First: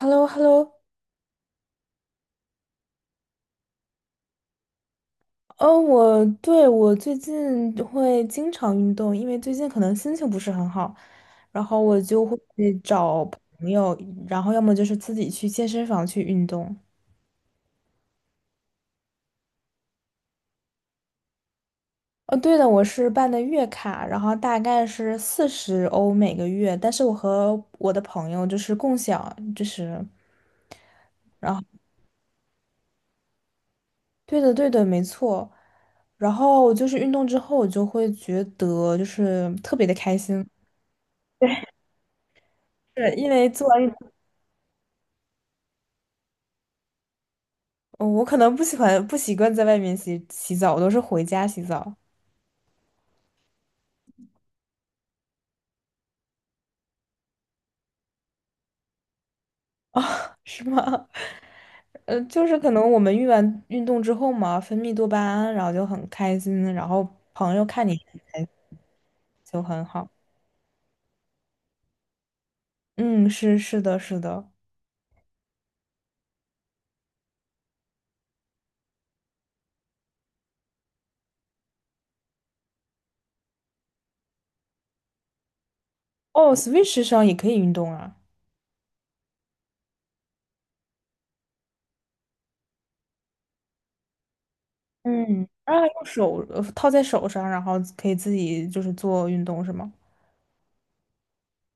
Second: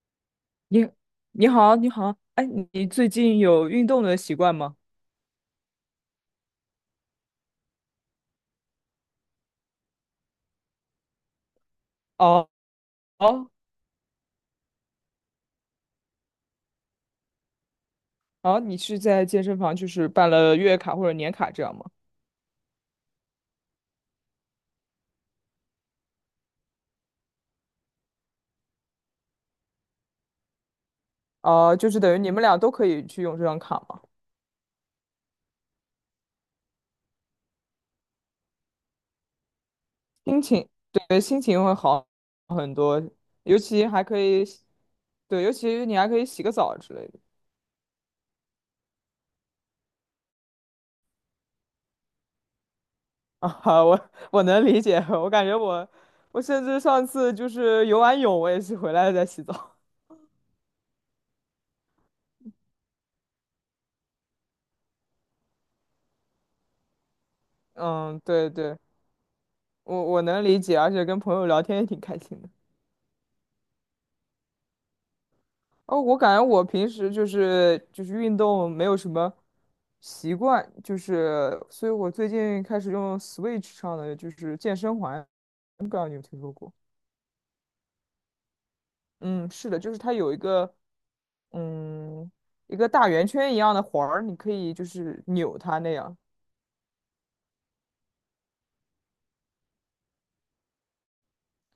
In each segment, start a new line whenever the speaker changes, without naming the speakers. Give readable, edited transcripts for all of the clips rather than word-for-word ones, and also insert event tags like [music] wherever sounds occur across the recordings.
h e l l o h e l l o。
你你好，你好，哎，你最近有运动的习惯吗？
我最近会经常运动，因为最近可能心情不是很好，然后我就会
哦
找
哦
朋友，然后要么就是自己去健身房去运动。
哦，你是在健身房就是办了月卡或者年卡这样吗？
哦，对的，我是办的月卡，然后大概是四十欧每个月，但是我和我的朋友就是共享，就是，然后
哦，就是等于你们俩都可以去用这张卡吗？
对的，对的，没错。然后就是运动之后，我就会觉得就是特别的开
心
心，
情，对，心情会好很多，
是因为
尤
做完
其
运
还可以洗，对，尤其你还可以洗个澡之类的。
哦我可能不喜欢不习惯在外面洗洗澡，我都是回家洗澡。
啊，我能理解，我感觉我甚至上次就是游完泳，我也是回来再洗澡。
啊，[laughs] 是吗？就是可能我们运动之后嘛，分泌多巴胺，然后就很开心，然后朋友
[laughs]
看你很
嗯，
开心
对对，
就很
我
好。
我能理解，而且跟朋友聊天也挺开心的。
嗯，是的，是的。
哦，我感觉我平时就是运动没有什么习惯，就是所以我最近开始用 Switch 上的就是健身环，不知道你有没有听说
哦
过？
，Switch 上也可以运动啊。
嗯，是的，就是它有嗯一个大圆圈一样的环儿，你可以就是
嗯，
扭
啊，
它那
用
样。
手套在手上，然后可以自己就是做运动是吗？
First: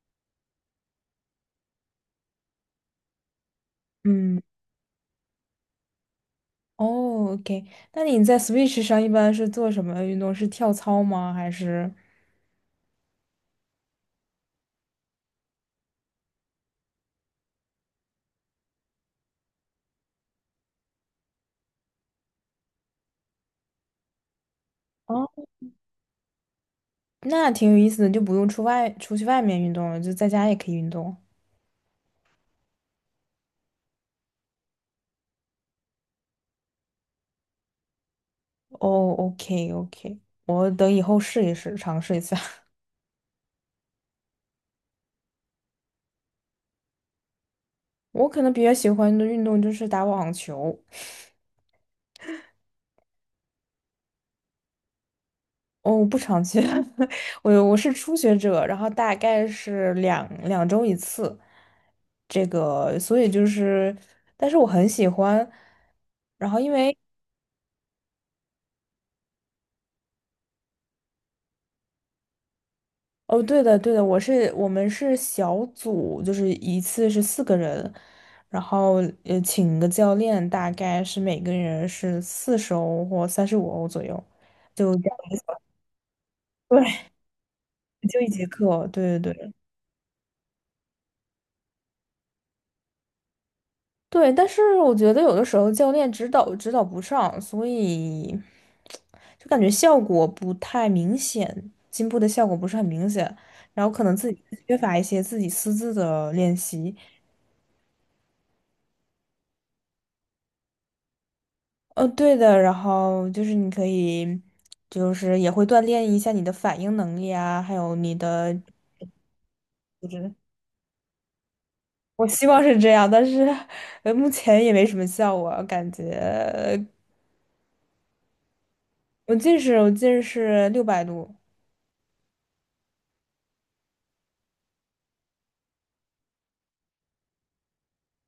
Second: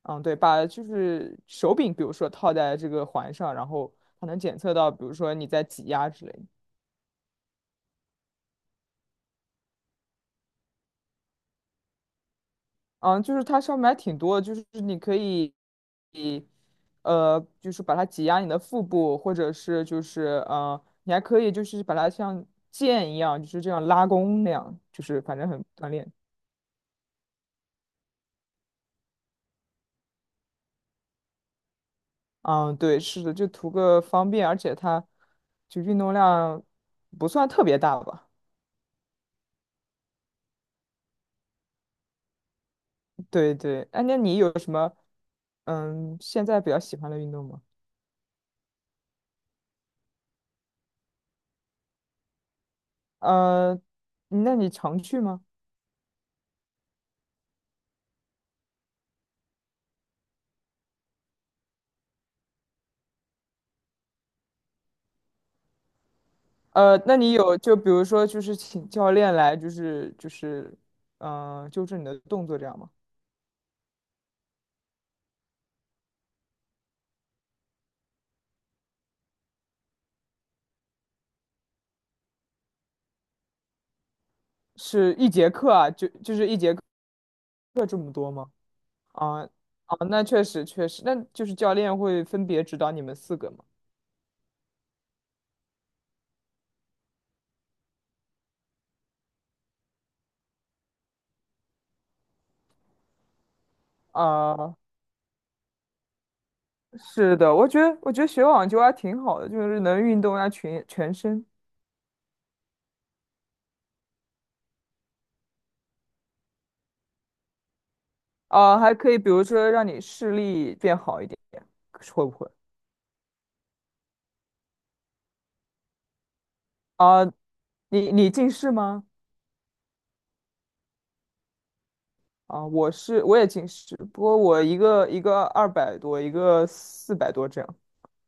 嗯，对，把就是手柄，比如说套在这个环上，然后它能
嗯，
检测到，比如说你在挤压之类的。
哦，OK。那你在 Switch 上一般是做什么运动？是跳操吗？还是？
嗯，就是它上面还挺多的，就是你可以，就是把它挤压你的腹部，或者是就是你还可以就是把它像剑一样，就是这样拉弓那样，就是反正很锻炼。
那挺有意思的，就不用出去外面运动了，就在家也可以运动。
嗯，对，是的，就图个方便，而且它就运动量不算特别大吧。
哦，OK OK，我等以后试一试，尝试一下。[laughs]
对对，哎，那你有什么现在比较喜欢的运动吗？
我可能比较喜欢的运动就是打网球。
呃，那你常去吗？
哦，我不常去，[laughs] 我是初学者，然后大概是两周一次，这个，所以就是，但是我很喜欢。然后因为
那你有就比如说就是请教练来就是纠正你的动作这样吗？
哦，对的，对的，我们是小组，就是一次是四个人，然后请个教练，大概是每个人是四十欧或35欧左右，就这
是
样
一节
子
课啊，就是一
[laughs]
节课
对，
这么
就一
多
节
吗？
课，对对
啊
对
啊，那确实确实，那就是教练会分别指导你们四个吗？
对。但是我觉得有的时候教练指导不上，所以就感觉效果不太明显，进步的效果不是很明显，然后可能自己缺
啊，
乏一些自己私自的练习。
是的，我觉得学网球还挺好的，就是能运动一下全身，
哦，对的，然后就是你可以，就是也会锻炼一下你的反应能力啊，还有你的，
啊，还可以比如说让你
就
视
是
力变好一点，会
我
不
希
会？
望是这样，但是目前也没什么效果，感觉
啊，你近视吗？
我近视，我近视600度，
啊，我也近视，不过我一个一个200多，一个400多这样。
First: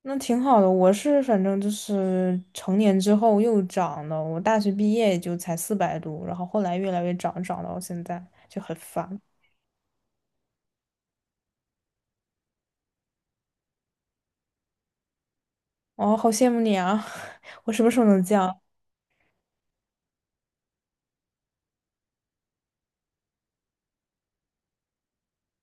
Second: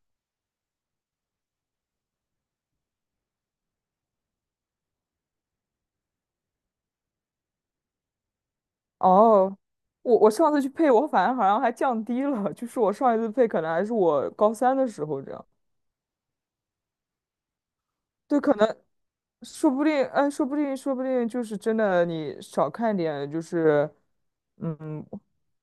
那挺好的。我是反正就是成年之后又长了，我大学毕业也就才400度，然后后来越来越长，长到现在就很烦。
哦，我上次去配，我反而好像还降低了，就是我上一次配可能还是我高三的时候这样。
哦，好羡慕你啊！[laughs] 我什么时候能
对，可
降？
能说不定，哎，说不定，说不定就是真的，你少看点，嗯，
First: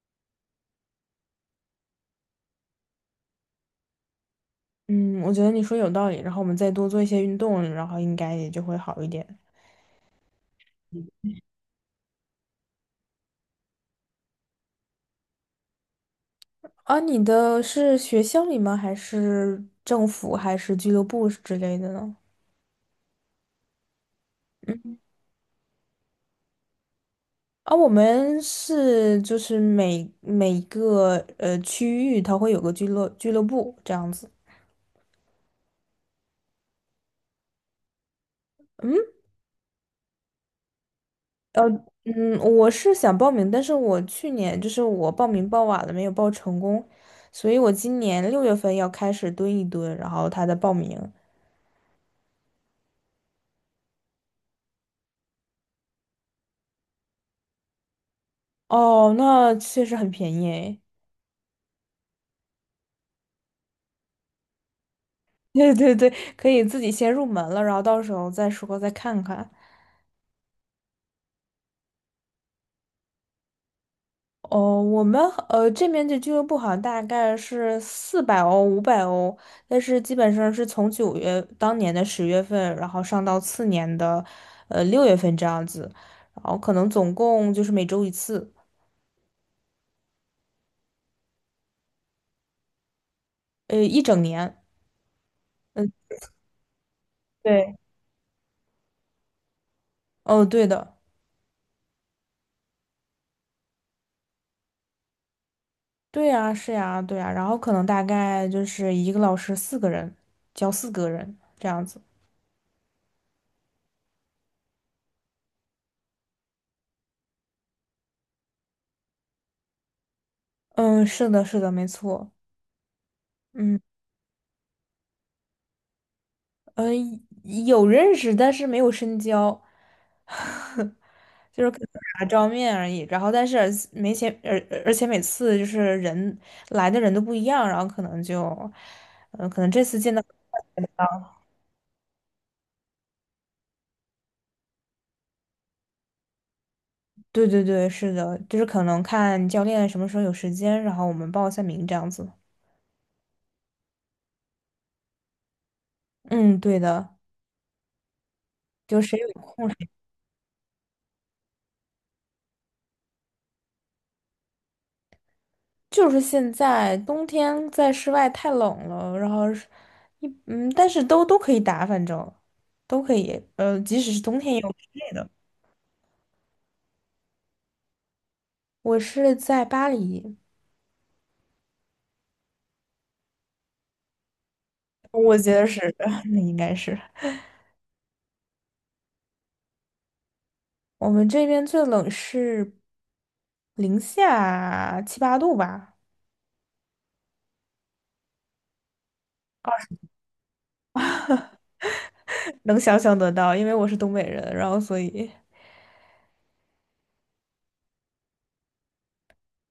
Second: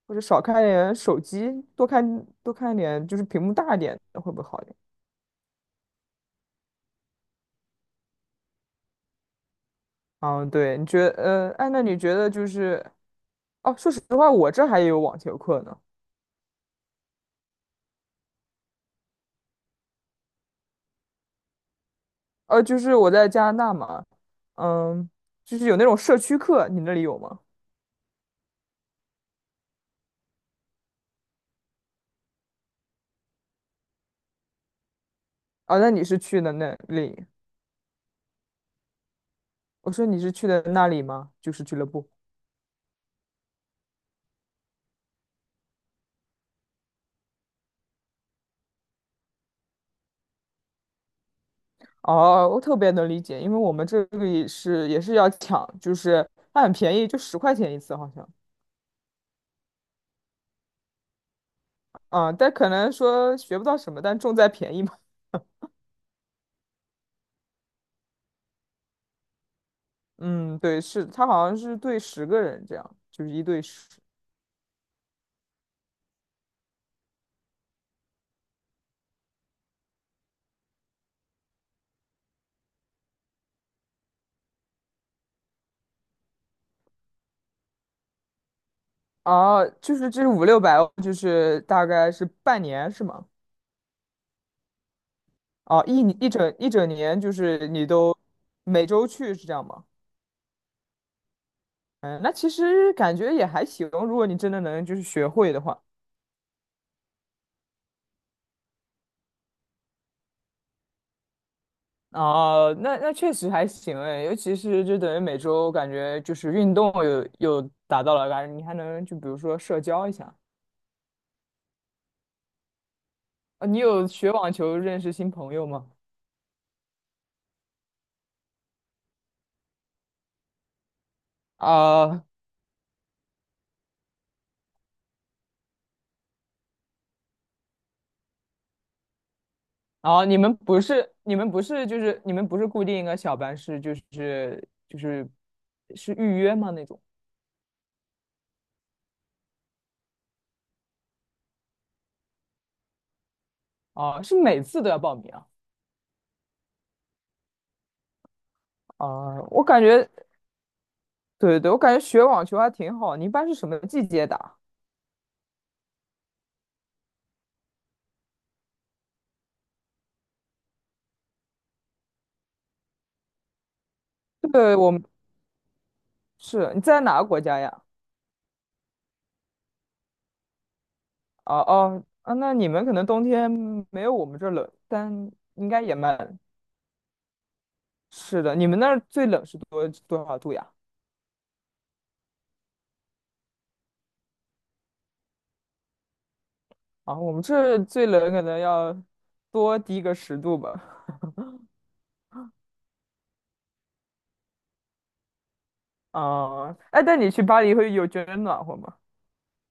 或者少看点手机，多看点，就是屏幕大一点的会不会好一点？
嗯，我觉得你说有道理，然后我们再多做一些运动，然后应该也就会好一点。
嗯，对，你觉得，哎，那你觉得就是，哦，说实话，我这还有网球课呢。
啊，你的是学校里吗？还是政府，还是俱乐部之类的呢？
就是我在加拿大嘛，
嗯，
嗯，就是有那种社区课，你那里有吗？
啊，我们是就是每一个区域，它会有个俱乐部这样子。
啊，那你是去的那里？我说你是去的那里吗？就
呃，
是俱乐部。
嗯，我是想报名，但是我去年就是我报名报晚了，没有报成功，所以我今年六月份要开始蹲一蹲，然后他的报名。
哦，我特别能理解，因为我们这里也是要抢，就是它很便宜，就10块钱一次好像。
哦，那确实很便宜诶。
啊，但可能说学不到什么，但重在便宜嘛。
对对对，可以自己先入门了，然后到时候再说再看看。
[laughs] 嗯，对，是，它好像是对10个人这样，就是1对10。
哦，我们这边的俱乐部好像大概是400欧、500欧，但是基本上是从当年的10月份，然后上到次年的六月份这样子，然后可能总共就是每周一次，
哦，就是这五六百，五六百就是大概是半年是吗？
一整年。
哦，
嗯，
一整年就是
对，
你都每周去是这样吗？
哦对的，
嗯，那其实感觉也还行，如果你真的能就是学会的话。
对呀，是呀，对呀，然后可能大概就是一个老师四个人，教四个人这样子。
哦，那确实还行哎，尤其是就等于每周感觉就是运动有达到了，感觉你还能就比如说社交一下。
嗯，是的，是的，没错。
你
嗯，
有学网球认识新朋友吗？
呃，有认识，但是没有深交，[laughs] 就是可能打
啊，
照面而已。然后，但是而没钱，而且每次就是来的人都不一样，然后可能就，嗯、可能这次见到，
哦，你们不是
啊
你们不是就是你们不是固定一个小班，是就是是预约吗那种？
对对对，是的，就是可能看教练什么时候有时间，然后我们报一下名这样子。
啊，是每次都要报名啊？
嗯，对的，就谁有
啊，我
空
感觉，对对对，我感觉学网球还挺好。你一般是什么季节打？
就是现在冬天在室外太冷了，然后是一嗯，但是都可以打，反正都可以，即使是冬天也有
对，
室
我们
内的。
是你在哪个国家呀？
我是在巴黎，
哦哦啊，那你们可能冬天没有我们这儿冷，但
我觉得
应该
是，
也蛮
[laughs]
冷
那应该是
是的。你们那儿最冷是多少度呀？
我们这边最冷是零下七八度吧，
啊，我们这儿最冷可能要多低个10度吧。
能想象得到，因为我是东北人，然后所以。
啊，哎，但你去巴黎会有觉得暖和吗？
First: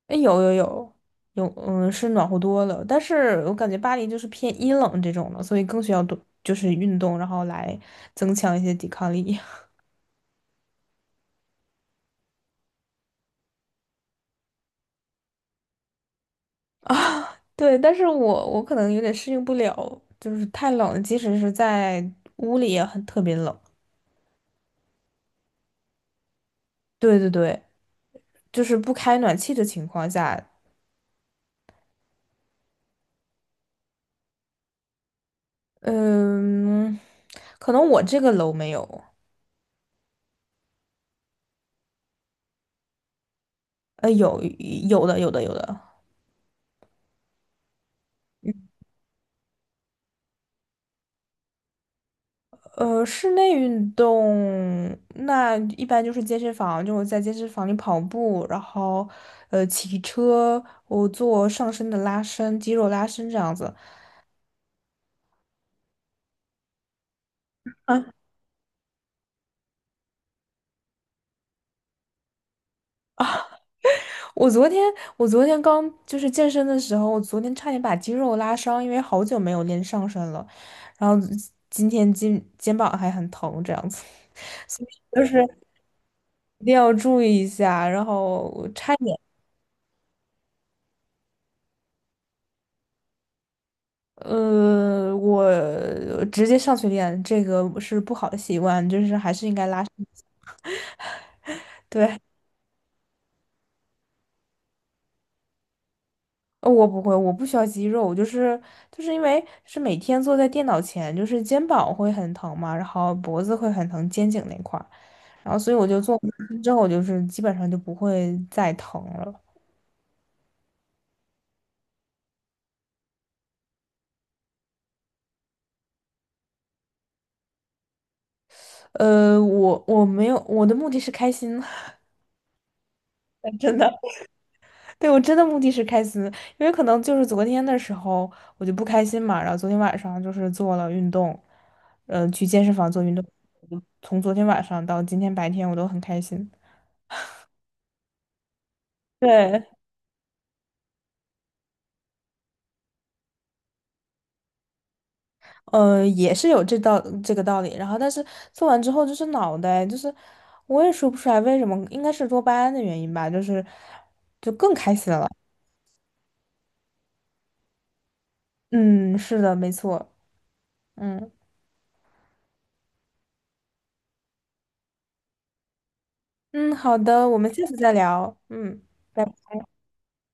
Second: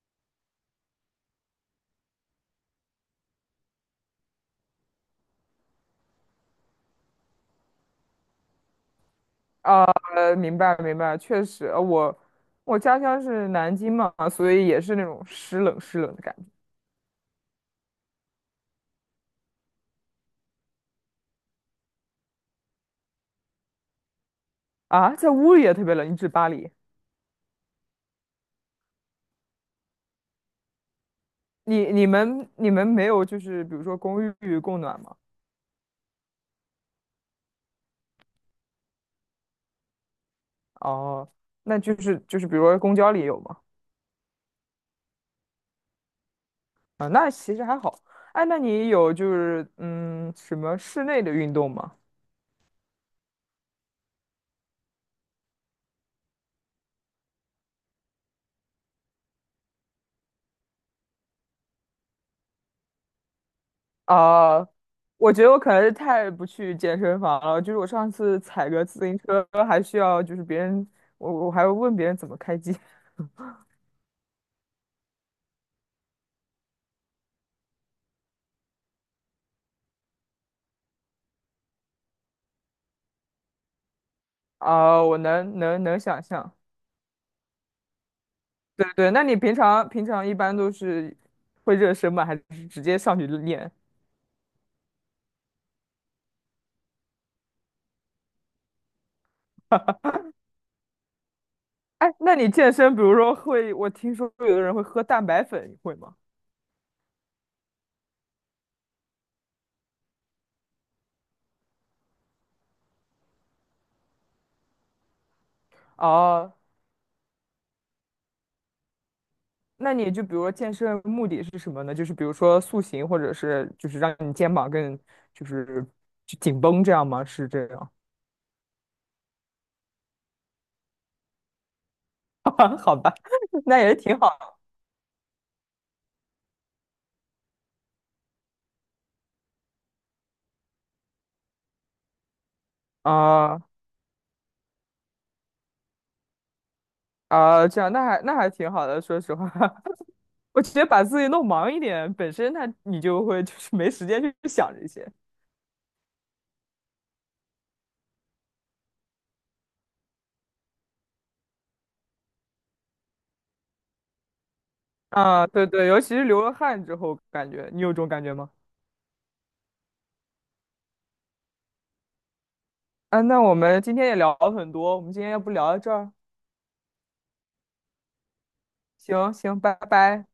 哎，有有有有，嗯，是暖和多了。但是我感觉巴黎就是偏阴冷这种的，所以更需要多就是运动，然后来增强一些抵抗力
啊，明白明白，确实，我家乡是南京嘛，所以也是那种湿冷湿冷的感觉。
[laughs] 啊。对，但是我可能有点适应不了，就是太冷了即使是在屋里也很特别冷。
啊，在屋里也特别冷，你指巴黎？
对对对，就是不开暖气的情况下，
你们没有就是比如说公寓供暖吗？
嗯，可能我这个楼没有，
哦，那就是比如说公交里有吗？
有有的有的有的，
啊，那其实还好。哎，那你有就是什么室内的运动吗？
室内运动那一般就是健身房，就我在健身房里跑步，然后骑车，我做上身的拉伸、肌肉拉伸这样子。
啊，我觉得我可能是太不去健身房了，就是我
啊，
上次踩个自行车还需要就是别人，我还要问别人怎么开机。[laughs]
我昨天我昨天刚就是健身的时候，我昨天差点把肌肉拉伤，因为好久没有练上身了，然后今天肩膀还很疼这样子，[laughs] 所以
啊，我
就是
能能能想象。
一定要注意一下，然后我
对
差
对，
点。
那你平常一般都是会热身吗？还是直接上去就练？
我直接上去练，这个是不好的习惯，就是还是应该拉伸一下。
哎，那你健身，比如说会，我听说有的人会喝蛋白粉，你会吗？
我不会，我不需要肌肉，就是因为是每天坐在电脑前，就是肩膀会很疼嘛，然后脖子会很疼，肩颈那块儿，然后所以我就做
哦，
完之后，我就是基本上就不会再疼了。
那你就比如说健身目的是什么呢？就是比如说塑形，或者是就是让你肩膀更就是就紧绷这样吗？是这样？
我没有，我的目的是开心，
[laughs] 好吧，
[laughs]
[laughs]
真
那
的。
也挺好的
对，我真的目的是开心，因为可能就是昨天的时候我就不开心嘛，然后昨天晚上就是做了运动，嗯、去健身房做运动，
啊
从昨天晚上到今天白天我都很开心。
啊，这样那还挺好的，说实话，
对，
[laughs] 我直接把自己弄忙一点，本身那你就会就是没时间去想这些。
也是有这个道理。然后，但是做完之后就是脑袋，就是我也说不出来为什么，应该是多巴胺的原因吧，就是就更开心了。
啊，对对，尤其是流了汗之后，感觉你有这种感觉吗？
嗯，是的，没错。嗯
啊，那我们今天也聊了很多，我们今天要不聊到这儿？
嗯，好的，我们下次再聊。嗯。拜
行
拜。
行，拜拜。